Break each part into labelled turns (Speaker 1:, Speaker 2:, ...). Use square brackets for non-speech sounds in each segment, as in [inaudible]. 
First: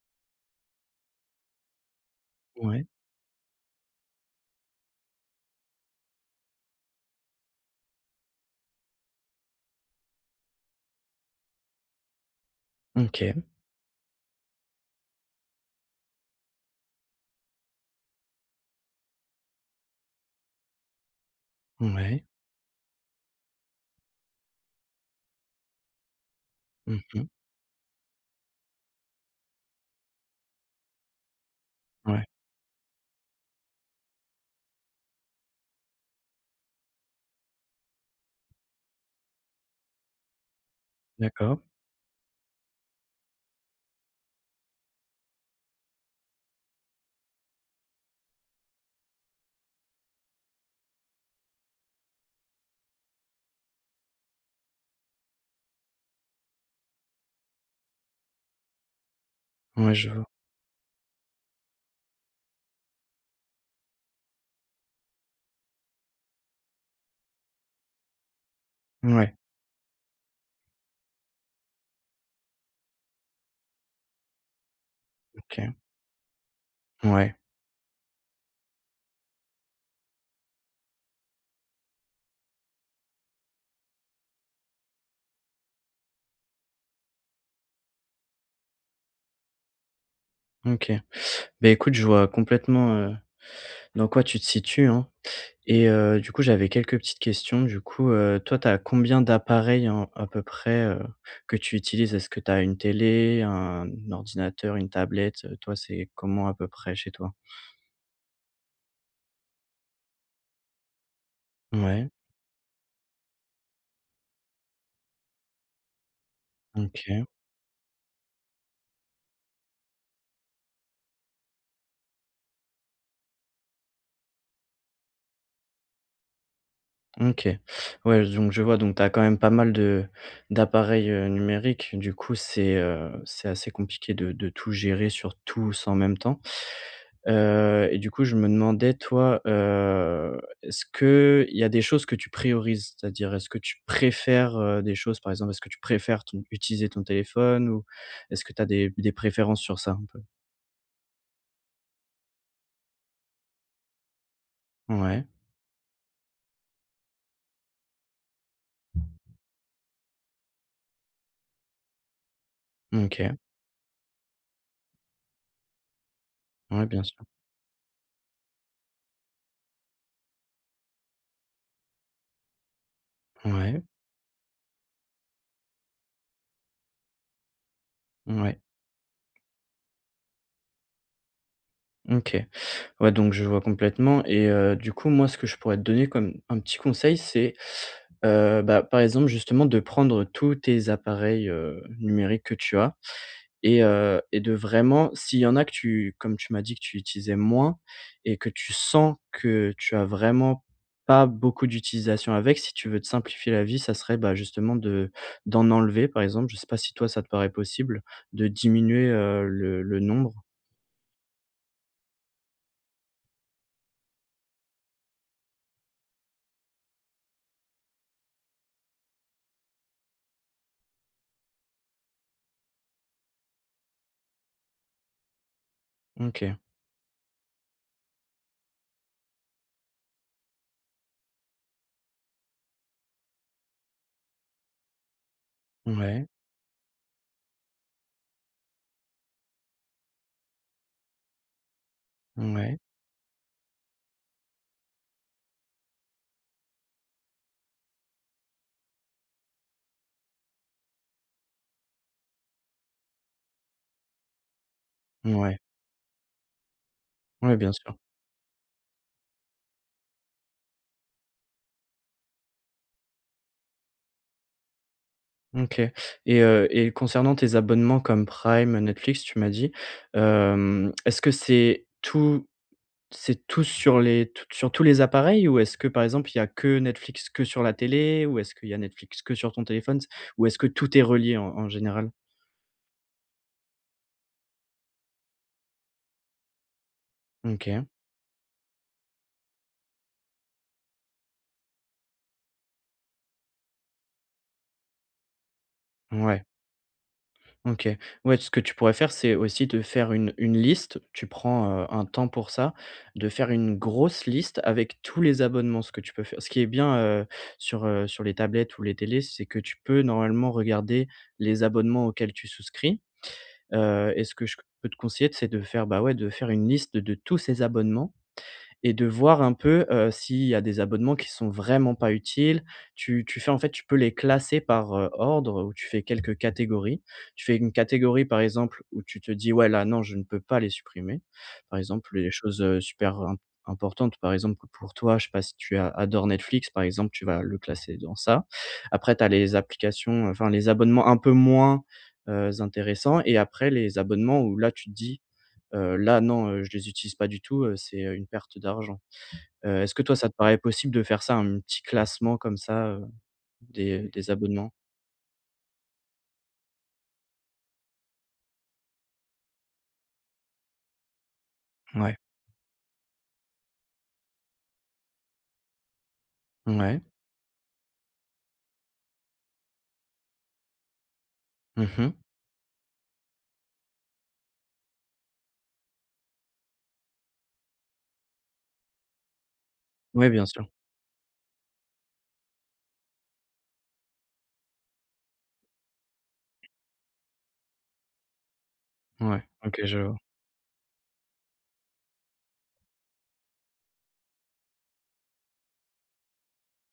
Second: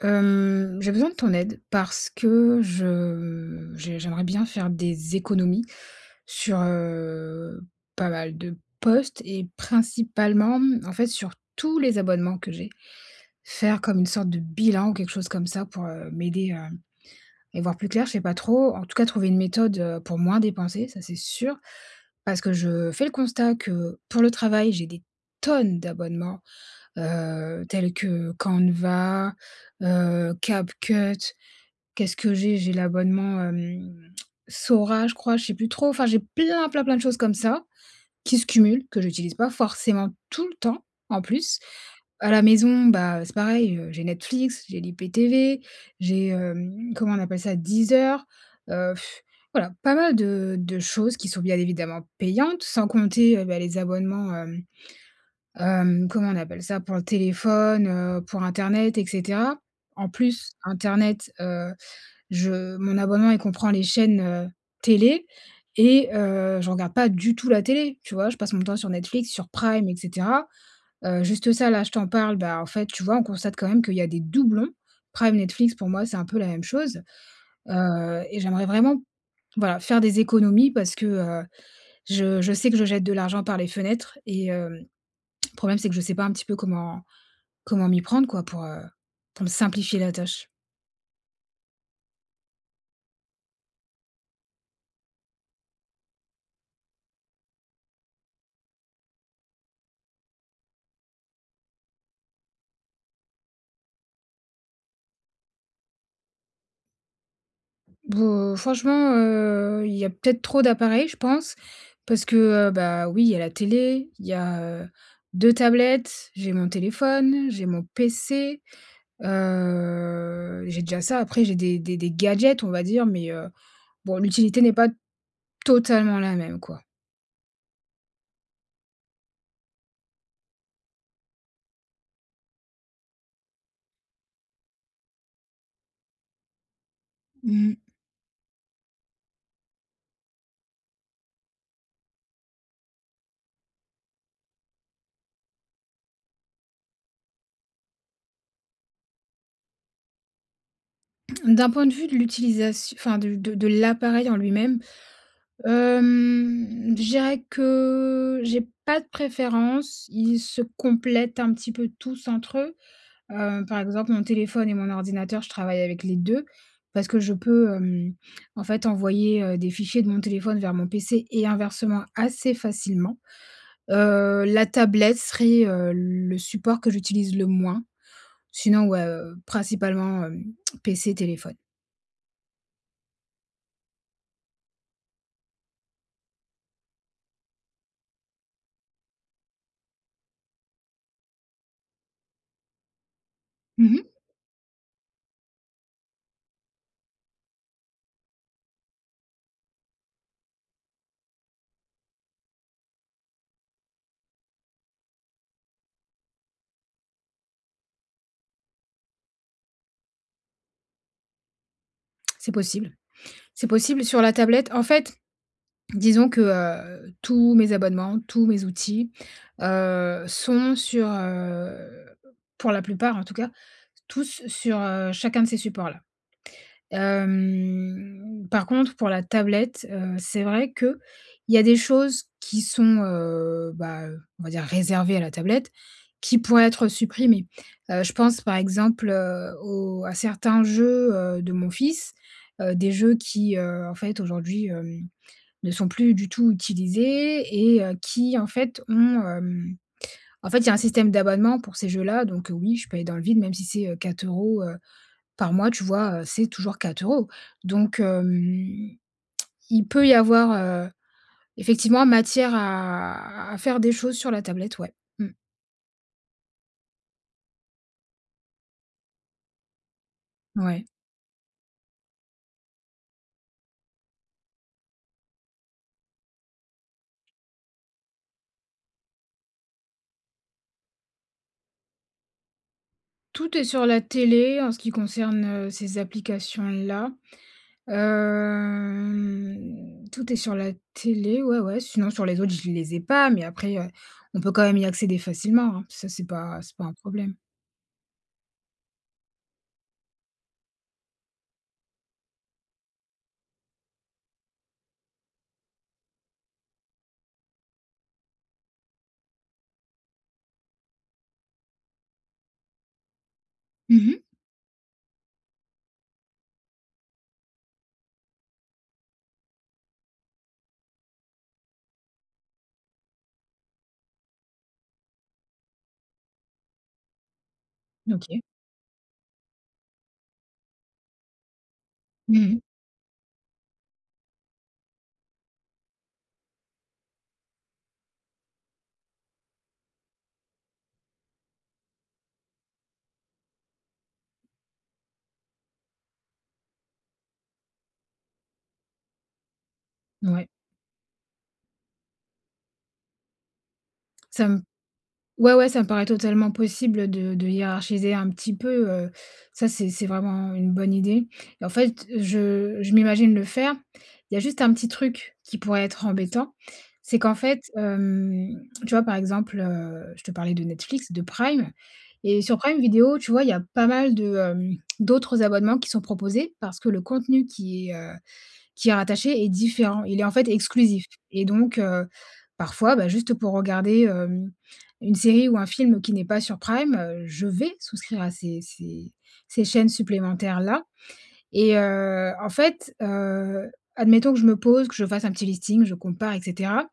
Speaker 1: Hem, j'ai besoin de ton aide, parce que
Speaker 2: Ouais.
Speaker 1: je j'ai j'aimerais bien faire des économies sur, heu, pas mal de postes et principalement, mmh, en fait, sur tous les abonnements que j'ai.
Speaker 2: OK.
Speaker 1: Faire comme une sorte de bilan ou quelque chose comme ça pour, heu, m'aider à y voir plus clair, je sais pas trop. En tout cas, trouver une méthode, heu, pour moins dépenser, ça c'est sûr.
Speaker 2: Mouais.
Speaker 1: Parce que je fais le constat que pour le travail, j'ai des tonnes d'abonnements,
Speaker 2: Mmh mh.
Speaker 1: heu, tels que Canva, heu, Capcut, qu'est-ce
Speaker 2: Ouais.
Speaker 1: que j'ai? J'ai l'abonnement, hum, Sora, je crois. Je sais plus trop, enfin j'ai plein, plein, plein de choses comme ça, qui se cumulent, que j'utilise pas forcément tout le temps, en plus.
Speaker 2: D'accord.
Speaker 1: À la maison, bah, heu, c'est pareil, heu, j'ai Netflix, j'ai l'IPTV, j'ai, hem, comment on appelle ça? Deezer, heu,, [exhales] voilà! Pas mal de de choses qui sont, bien évidemment, payantes. Sans compter, heu, bah, les abonnements, hem, hem, comment on appelle ça? Pour le téléphone, heu, pour internet et cetera.
Speaker 2: Ouais, je
Speaker 1: En
Speaker 2: vois.
Speaker 1: plus internet, heu, je mon abonnement il comprend les chaînes, heu, télé et heu, je regarde pas du tout la télé, tu vois? Je passe mon temps sur Netflix,
Speaker 2: Ouais.
Speaker 1: sur Prime et cetera. Heu, juste ça là je t'en parle, bah, en fait, tu vois, on constate quand même qu'il y a des doublons. Prime, Netflix,
Speaker 2: OK.
Speaker 1: pour moi c'est un peu la même chose.
Speaker 2: Ouais.
Speaker 1: Heu et j'aimerais vraiment, voilà, faire des économies parce que, heu, je je sais que je jette de l'argent par les fenêtres. Et hem, le problème, c'est que je sais pas un petit peu comment comment m'y prendre, quoi, pour heu, pour me simplifier la tâche.
Speaker 2: OK. Bah écoute, je vois complètement, heu, dans quoi tu te situes, hein. Et heu, du coup, j'avais quelques petites questions. Du coup, heu, toi tu as combien d'appareils en à peu près, heu, que tu utilises? Est-ce que tu as une télé, un ordinateur, une tablette, heu? Toi c'est comment, à peu près, chez toi?
Speaker 1: Boh, franchement, heu, il y a peut-être trop d'appareils, je pense.
Speaker 2: Ouais.
Speaker 1: Parce que, heu, bah, oui, il y a la télé, il y a, heu, 2 tablettes, j'ai mon
Speaker 2: OK.
Speaker 1: téléphone, j'ai mon PC. Heu, j'ai déjà ça. Après j'ai des des des gadgets, on va dire, mais, heu, bon l'utilité n'est pas totalement la même, quoi.
Speaker 2: OK. Ouais j donc je vois, donc tu as quand même pas mal de d'appareils, heu, numériques, du coup c'est, heu, c'est assez compliqué de de tout gérer, sur tous en même temps.
Speaker 1: Mmh.
Speaker 2: Heu et du coup je me demandais toi, heu, est-ce qu'il y a des choses que tu priorises? C'est-à-dire, est-ce que tu préfères, heu, des choses, par exemple, est-ce que tu préfères ton utiliser ton téléphone? Ou, est-ce que tu as des des préférences sur ça, un peu?
Speaker 1: D'un point de vue de l'utilisat enfin de de l'appareil en lui-même.
Speaker 2: Ouais.
Speaker 1: Hem, je dirais que j'ai pas de préférence, ils se complètent, un petit peu, tous entre eux.
Speaker 2: OK.
Speaker 1: Heu, par exemple mon téléphone et mon ordinateur, je travaille avec les 2
Speaker 2: Ouais, bien
Speaker 1: parce que
Speaker 2: sûr.
Speaker 1: je peux, hem, en fait, envoyer, heu, des fichiers de mon téléphone vers mon PC et inversement, assez facilement.
Speaker 2: Ouais.
Speaker 1: Heu, la tablette serait, heu, le support que j'utilise le moins.
Speaker 2: Ouais.
Speaker 1: Sinon, ouais, heu, principalement, hem, PC, téléphone.
Speaker 2: OK, ouais, donc je vois complètement. Et heu, du coup, moi ce que je pourrais te donner comme, un petit conseil c'est, heu, bah, par exemple, justement de prendre tous tes appareils, heu, numériques que tu as et
Speaker 1: Mmh mh.
Speaker 2: heu, et de vraiment, s'il y en a que tu, comme tu m'as dit que tu utilisais moins, et que tu sens que tu as vraiment pas beaucoup d'utilisation avec, si tu veux te simplifier la vie, ça serait, bah, justement, de d'en enlever, par exemple, je sais pas si toi ça te paraît possible, de diminuer, heu, le le nombre?
Speaker 1: [clicks tongue] C'est possible. C'est possible, sur la tablette. En fait, disons que heu, tous mes abonnements, tous mes outils heu, sont sur heu pour la plupart en tout cas. Tous sur heu, chacun de ces supports là.
Speaker 2: OK.
Speaker 1: Hem, par contre pour la tablette, heu, c'est vrai qu'il y a des choses qui sont heu, bah, heu, on va dire, réservées à la tablette
Speaker 2: Ouais.
Speaker 1: qui pourraient être supprimées. Heu, je pense par exemple heu, au à certains jeux, heu, de mon fils, heu,
Speaker 2: Ouais.
Speaker 1: des jeux qui, heu, en fait aujourd'hui, hem, ne sont plus du tout utilisés et heu, qui en fait, ont, hem, en fait, il y a un système d'abonnement pour ces jeux là, donc heu, oui, je paye dans le vide même si c'est heu, 4 euros, heu, par
Speaker 2: Ouais.
Speaker 1: mois. Tu vois? Heu, c'est toujours 4 euros.
Speaker 2: Ouais, bien sûr.
Speaker 1: Donc, hem, [clicks tongue] il peut y avoir heu, effectivement, matière à à faire des choses sur la tablette ouais. Mmh.
Speaker 2: OK, et heu, et concernant tes abonnements comme Prime, Netflix, tu m'as dit.
Speaker 1: Ouais.
Speaker 2: Hem, [clicks tongue] est-ce que c'est tout, c'est tous sur les tous t sur tous les appareils? Ou est-ce que, par exemple, il y a que Netflix que sur la télé? Ou est-ce qu'il y a Netflix que sur ton téléphone s ou est-ce que tout est relié en en général?
Speaker 1: Tout est sur la télé en ce qui concerne, heu, ces applications-là.
Speaker 2: M OK.
Speaker 1: Hem, tout est sur la télé. Ouais, ouais. Sinon sur les autres, je les ai pas mais après, heu, on peut quand même y accéder facilement, hein, ça c'est
Speaker 2: Mouais.
Speaker 1: pas c'est pas un problème.
Speaker 2: OK. Ouais tout ce que tu pourrais faire c'est aussi te faire une une liste, tu prends, heu, un temps pour ça, de faire une grosse liste avec tous les abonnements. Ce que tu peux fai ce qui est bien, heu, sur heu sur les tablettes ou les télés c'est que tu peux normalement regarder les abonnements auxquels tu souscris.
Speaker 1: Mmh
Speaker 2: Heu
Speaker 1: mh.
Speaker 2: et ce que je q peux te conseiller c'est de faire, bah, ouais de faire une liste de tous ces abonnements et de voir un peu, heu, s'il y a des abonnements qui sont vraiment pas utiles, tu tu fais en fait tu peux les classer par ordre ou tu fais quelques catégories. Tu fais une catégorie par
Speaker 1: OK.
Speaker 2: exemple où tu te dis: «Ouais là non je ne peux pas les supprimer.» Par exemple, les
Speaker 1: Mmh mh.
Speaker 2: choses, heu, super imp importantes. Par exemple, pour toi, je sais pas si tu a adores Netflix par exemple, tu vas le classer dans ça. Après tu as les applications, enfin les abonnements un peu moins, heu, intéressants, et après les abonnements où là tu te dis: «Heu, là non. Heu, je les utilise pas du tout, heu, c'est, heu, une perte d'argent.» Heu, est-ce que toi ça te
Speaker 1: Mouais.
Speaker 2: paraît possible de faire ça, un petit classement comme ça heu, des des
Speaker 1: Ça me
Speaker 2: abonnements?
Speaker 1: ouais, ouais ça me paraît totalement possible, heu, de de hiérarchiser un petit peu, heu, ça c'est c'est vraiment une bonne idée. Et en fait
Speaker 2: Mouais.
Speaker 1: je je m'imagine le faire, il y a juste un petit truc qui pourrait être embêtant,
Speaker 2: Mouais?
Speaker 1: c'est qu'en fait, hem, [clicks tongue] tu vois par exemple, heu, je te parlais de Netflix, de Prime.
Speaker 2: Mmh mh.
Speaker 1: Et sur Prime Video tu vois il y a pas mal de hem, [clicks tongue] d'autres abonnements qui sont proposés, parce que le contenu qui est heu qui est rattaché est différent, il est
Speaker 2: Ouais,
Speaker 1: en
Speaker 2: bien
Speaker 1: fait
Speaker 2: sûr.
Speaker 1: exclusif. Et donc, heu, parfois, bah, juste pour regarder, hem, une série ou un film qui n'est pas sur prime, heu, je vais souscrire à ces ces
Speaker 2: Ouais
Speaker 1: ces
Speaker 2: OK
Speaker 1: chaînes
Speaker 2: je vois.
Speaker 1: supplémentaires là. Et heu, en fait, heu, admettons que je me pose que je fasse un petit listing je compare et cetera,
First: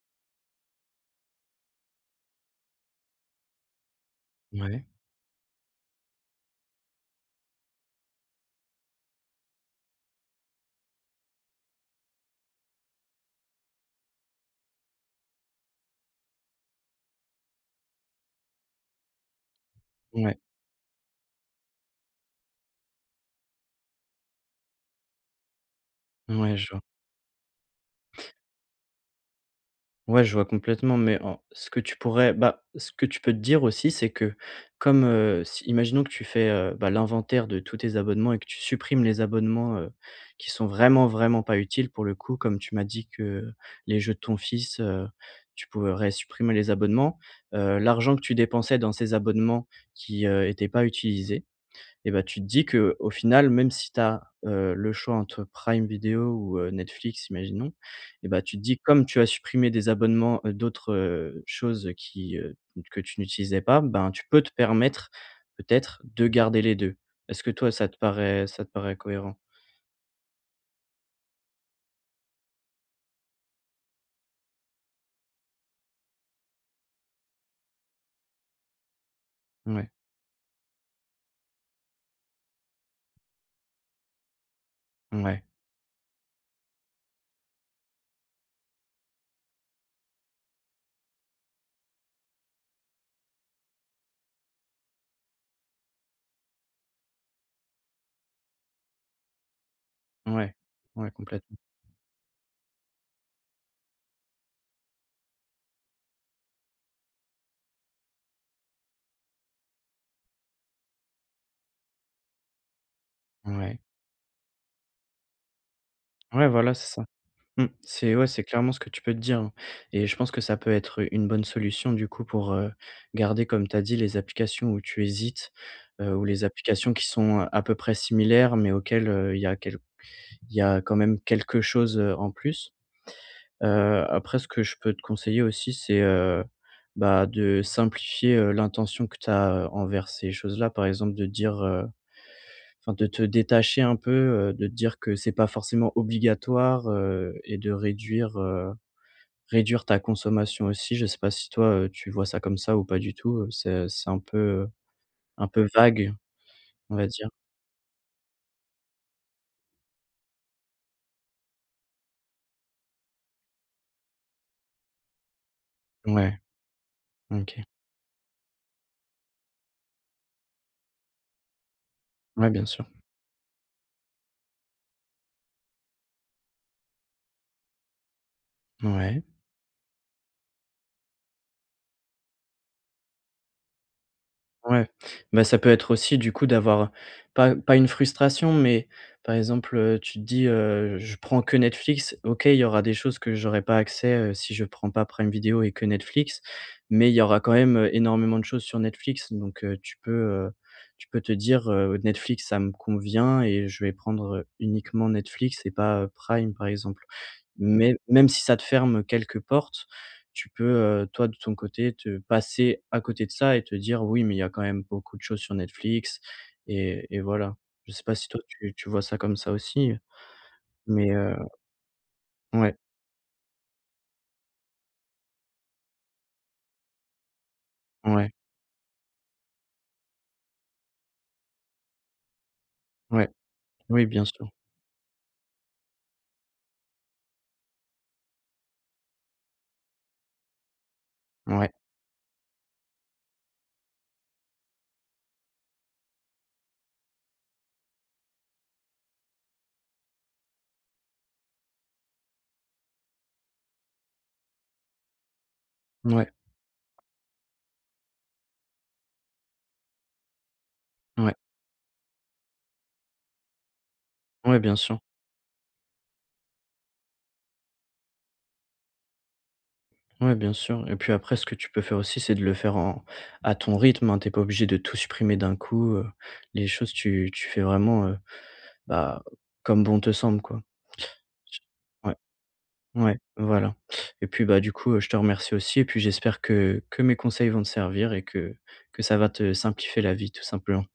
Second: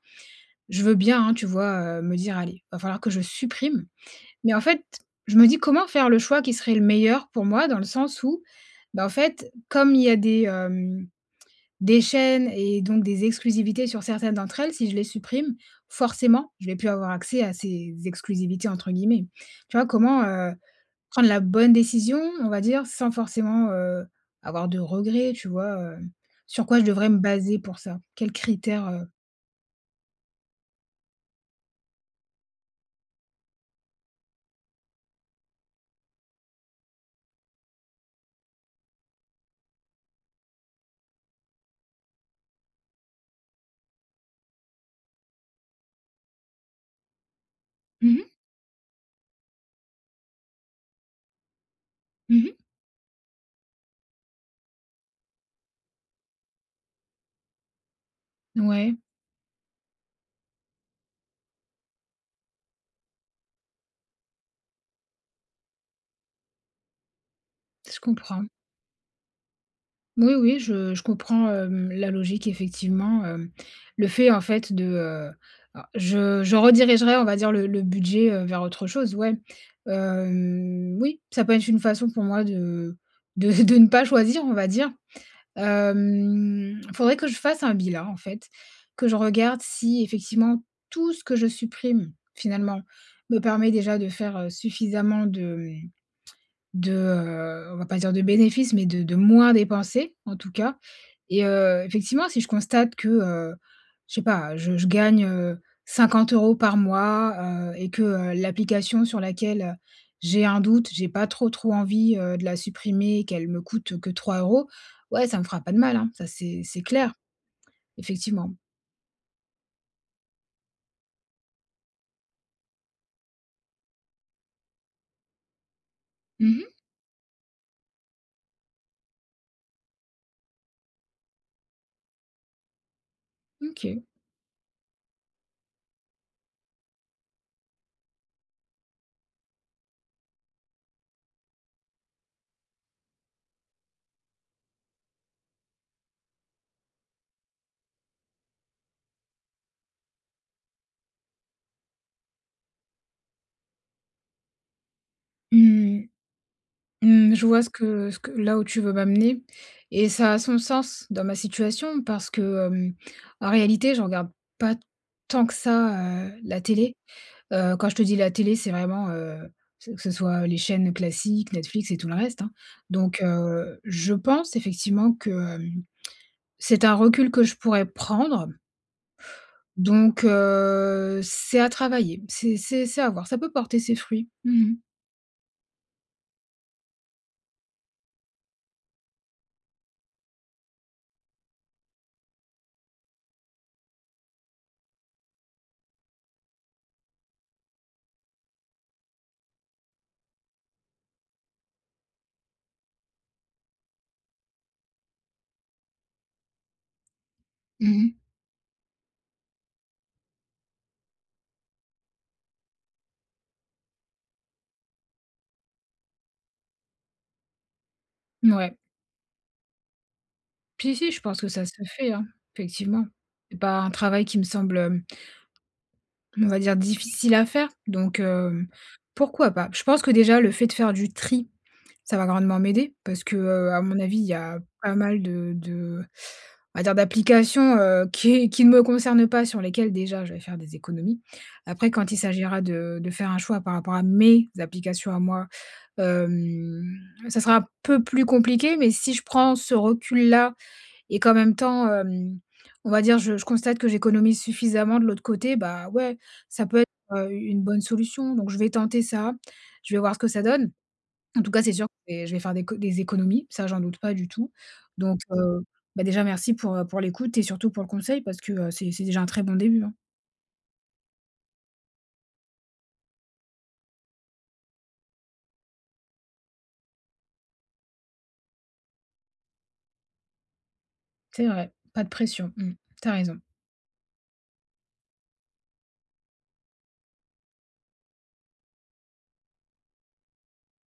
Speaker 1: je veux bien, hein, tu vois, heu, me dire: «Allez, va falloir que je supprime.» Mais en fait,
Speaker 2: Mouais.
Speaker 1: je me dis: «Comment faire le choix qui serait le meilleur pour moi?» dans le sens où bah, en fait comme il y a des, hem, des chaînes et donc des exclusivités sur certaines d'entre elles si je les supprime forcément je vais plus avoir accès à ces exclusivités entre guillemets. Tu vois? Comment,
Speaker 2: Ouais.
Speaker 1: heu, prendre la bonne décision on va dire sans forcément, heu, avoir de regrets? Tu vois? Heu,
Speaker 2: Mouais
Speaker 1: sur
Speaker 2: je
Speaker 1: quoi
Speaker 2: vois.
Speaker 1: je devrais me baser pour ça, quels critères, heu?
Speaker 2: Ouais je vois complètement mais en, ce que tu pourrais, bah, ce que tu peux te dire aussi c'est que comme, heu, si imaginons que tu fais, heu, bah, l'inventaire de tous tes abonnements et que tu supprimes les abonnements, heu, qui sont vraiment, vraiment pas utiles pour le coup, comme tu m'as dit que les jeux de ton fils, heu, tu pourrais supprimer les abonnements. Heu,
Speaker 1: Mmh
Speaker 2: l'argent que
Speaker 1: mh.
Speaker 2: tu dépensais dans ces abonnements qui, heu, étaient pas utilisés et bah, tu te
Speaker 1: Mmh mh.
Speaker 2: dis que: «Au final même si tu as heu, le choix entre Prime Video ou heu, Netflix.» imaginons, et bah, tu
Speaker 1: N
Speaker 2: dis:
Speaker 1: ouais.
Speaker 2: «Comme tu as supprimé des abonnements, heu, d'autres, heu, choses qui, heu, q que tu n'utilisais pas, ben, tu peux te permettre peut-être de garder les 2.» Est-ce que toi ça te
Speaker 1: Se
Speaker 2: paraît
Speaker 1: comprends.
Speaker 2: ça te paraît cohérent?
Speaker 1: Moui, oui je je comprends, hem, la logique effectivement, hem. Le fait en fait de heu alors je je redirigerais on va dire le le budget, heu, vers autre chose ouais.
Speaker 2: Mouais.
Speaker 1: Hem, oui ça peut être une façon pour moi de de v de ne pas choisir on va dire.
Speaker 2: Mouais.
Speaker 1: Hem, faudrait que je fasse un bilan en fait, que je regarde si effectivement tout ce que je supprime finalement me permet déjà de faire, heu, suffisamment de hem, [clicks tongue] de heu, on va pas dire de bénéfices mais de de moins dépenser en tout
Speaker 2: Ouais.
Speaker 1: cas.
Speaker 2: Ouais
Speaker 1: Et
Speaker 2: complètement.
Speaker 1: heu, effectivement si je constate que, heu, je sais pas, je je gagne, heu, 50 euros par mois, heu, et que, heu, l'application sur laquelle j'ai un doute, j'ai pas trop, trop envie, heu, de la supprimer, qu'elle me
Speaker 2: Ouais.
Speaker 1: coûte que 3 euros ouais ça me fera pas de mal, hein, ça
Speaker 2: Ouais
Speaker 1: c'est
Speaker 2: voilà
Speaker 1: c'est
Speaker 2: c'est ça.
Speaker 1: clair,
Speaker 2: Mmh. C'est ouais c'est
Speaker 1: effectivement.
Speaker 2: clairement ce que tu peux te dire, hein. Et je pense que ça peut être, heu, une bonne solution du coup pour, heu, garder comme tu as dit les applications où tu hésites, heu, ou les
Speaker 1: Mmh mh.
Speaker 2: applications qui sont à peu près similaires mais auxquelles, heu, il y a quel il y a quand même quelque chose, heu, en plus.
Speaker 1: M
Speaker 2: Heu,
Speaker 1: OK.
Speaker 2: après ce que je peux te conseiller aussi c'est, heu, bah, de simplifier, heu, l'intention que tu as heu, envers ces choses là, par exemple de dire, heu enfin de te détacher un peu, heu, de te dire que c'est pas forcément obligatoire, heu, et de réduire, heu réduire ta consommation aussi je sais pas si toi, heu, tu vois ça comme ça ou pas du tout, heu, c'est c'est un peu, heu, un peu
Speaker 1: Mmh,
Speaker 2: vague on va dire.
Speaker 1: mmh. Je vois ce que ce que là où tu veux m'amener et ça a son sens dans ma situation parce que, hem, en réalité je regarde pas tant que ça heu,
Speaker 2: Ouais,
Speaker 1: la télé.
Speaker 2: m OK.
Speaker 1: Heu, quand je te dis la télé c'est vraiment, heu, ce que ce soit, heu, les chaînes classiques, Netflix et tout le reste,
Speaker 2: Ouais,
Speaker 1: hein.
Speaker 2: bien sûr.
Speaker 1: Donc, heu, je pense effectivement que, hem, [clicks tongue] c'est un recul que je pourrais prendre.
Speaker 2: Mouais.
Speaker 1: Donc, heu, c'est à travailler, c'est c'est c'est à voir, ça peut porter ses fruits. Mmh mh.
Speaker 2: Ouais, mais ça peut être aussi du coup d'avoir pas pas une frustration, mais par exemple, heu, tu te dis, heu: «Je prends que Netflix, OK il y aura des choses que j'aurais pas accès, heu, si je prends pas Prime Video et que Netflix, mais il y aura quand même, heu, énormément de choses sur Netflix.» donc, heu, tu peux, heu tu peux te dire: «Heu, Netflix ça me convient et je vais prendre, heu, uniquement Netflix et pas, heu, Prime.» par exemple,
Speaker 1: Mmh
Speaker 2: mais,
Speaker 1: mh.
Speaker 2: même si ça te ferme quelques portes, tu peux, heu, toi de ton côté te passer à côté de ça et te dire: «Oui mais il y a quand même beaucoup de choses sur Netflix» et et voilà. Je sais pas si toi
Speaker 1: N
Speaker 2: tu
Speaker 1: ouais.
Speaker 2: tu vois ça comme ça aussi, heu,
Speaker 1: Puis
Speaker 2: mais,
Speaker 1: si, je
Speaker 2: heu
Speaker 1: pense que ça se fait, hein.
Speaker 2: ouais.
Speaker 1: Effectivement. C'est pas un travail qui me semble, hem on va dire difficile à faire donc,
Speaker 2: Ouais.
Speaker 1: hem, pourquoi pas. Je pense que déjà le fait de faire du tri, ça va grandement m'aider. Parce
Speaker 2: Ouais,
Speaker 1: que, heu, à mon
Speaker 2: oui
Speaker 1: avis
Speaker 2: bien
Speaker 1: il y
Speaker 2: sûr.
Speaker 1: a pas mal de de on va dire d'applications, heu, qui est qui ne me concernent pas, sur lesquelles déjà je vais faire des économies.
Speaker 2: Ouais.
Speaker 1: Après, quand il s'agira de de faire un choix par rapport à mes applications à moi, hem, ça sera peu plus compliqué, mais si je prends ce recul là et qu'en même temps, hem, on va dire je je constate que j'économise suffisamment de l'autre côté, bah, ouais
Speaker 2: Mouais.
Speaker 1: ça peut être, heu, u une bonne solution. Donc je vais tenter ça, je vais voir ce que ça donne.
Speaker 2: Ouais.
Speaker 1: En tout cas c'est sûr, je vais faire des co des économies, ça j'en doute pas du tout.
Speaker 2: Ouais, bien sûr.
Speaker 1: Donc, heu, bah, déjà merci pour, heu, pour l'écoute et surtout pour le conseil parce que, heu, c'est c'est déjà un très bon début, hein.
Speaker 2: Ouais bien sûr et puis après ce que tu peux faire aussi c'est de le faire en, à ton rythme, hein. Tu es pas obligé de tout supprimer d'un coup heu, les choses, tu tu fais vraiment, heu, bah, comme bon te semble, quoi.
Speaker 1: C'est vrai, pas de
Speaker 2: Ouais.
Speaker 1: pression, hem, tu as
Speaker 2: Ouais
Speaker 1: raison.
Speaker 2: voilà. Et puis, bah, du coup, heu, je te remercie aussi et puis j'espère que que mes conseils vont te servir et que que ça va te simplifier la vie tout simplement.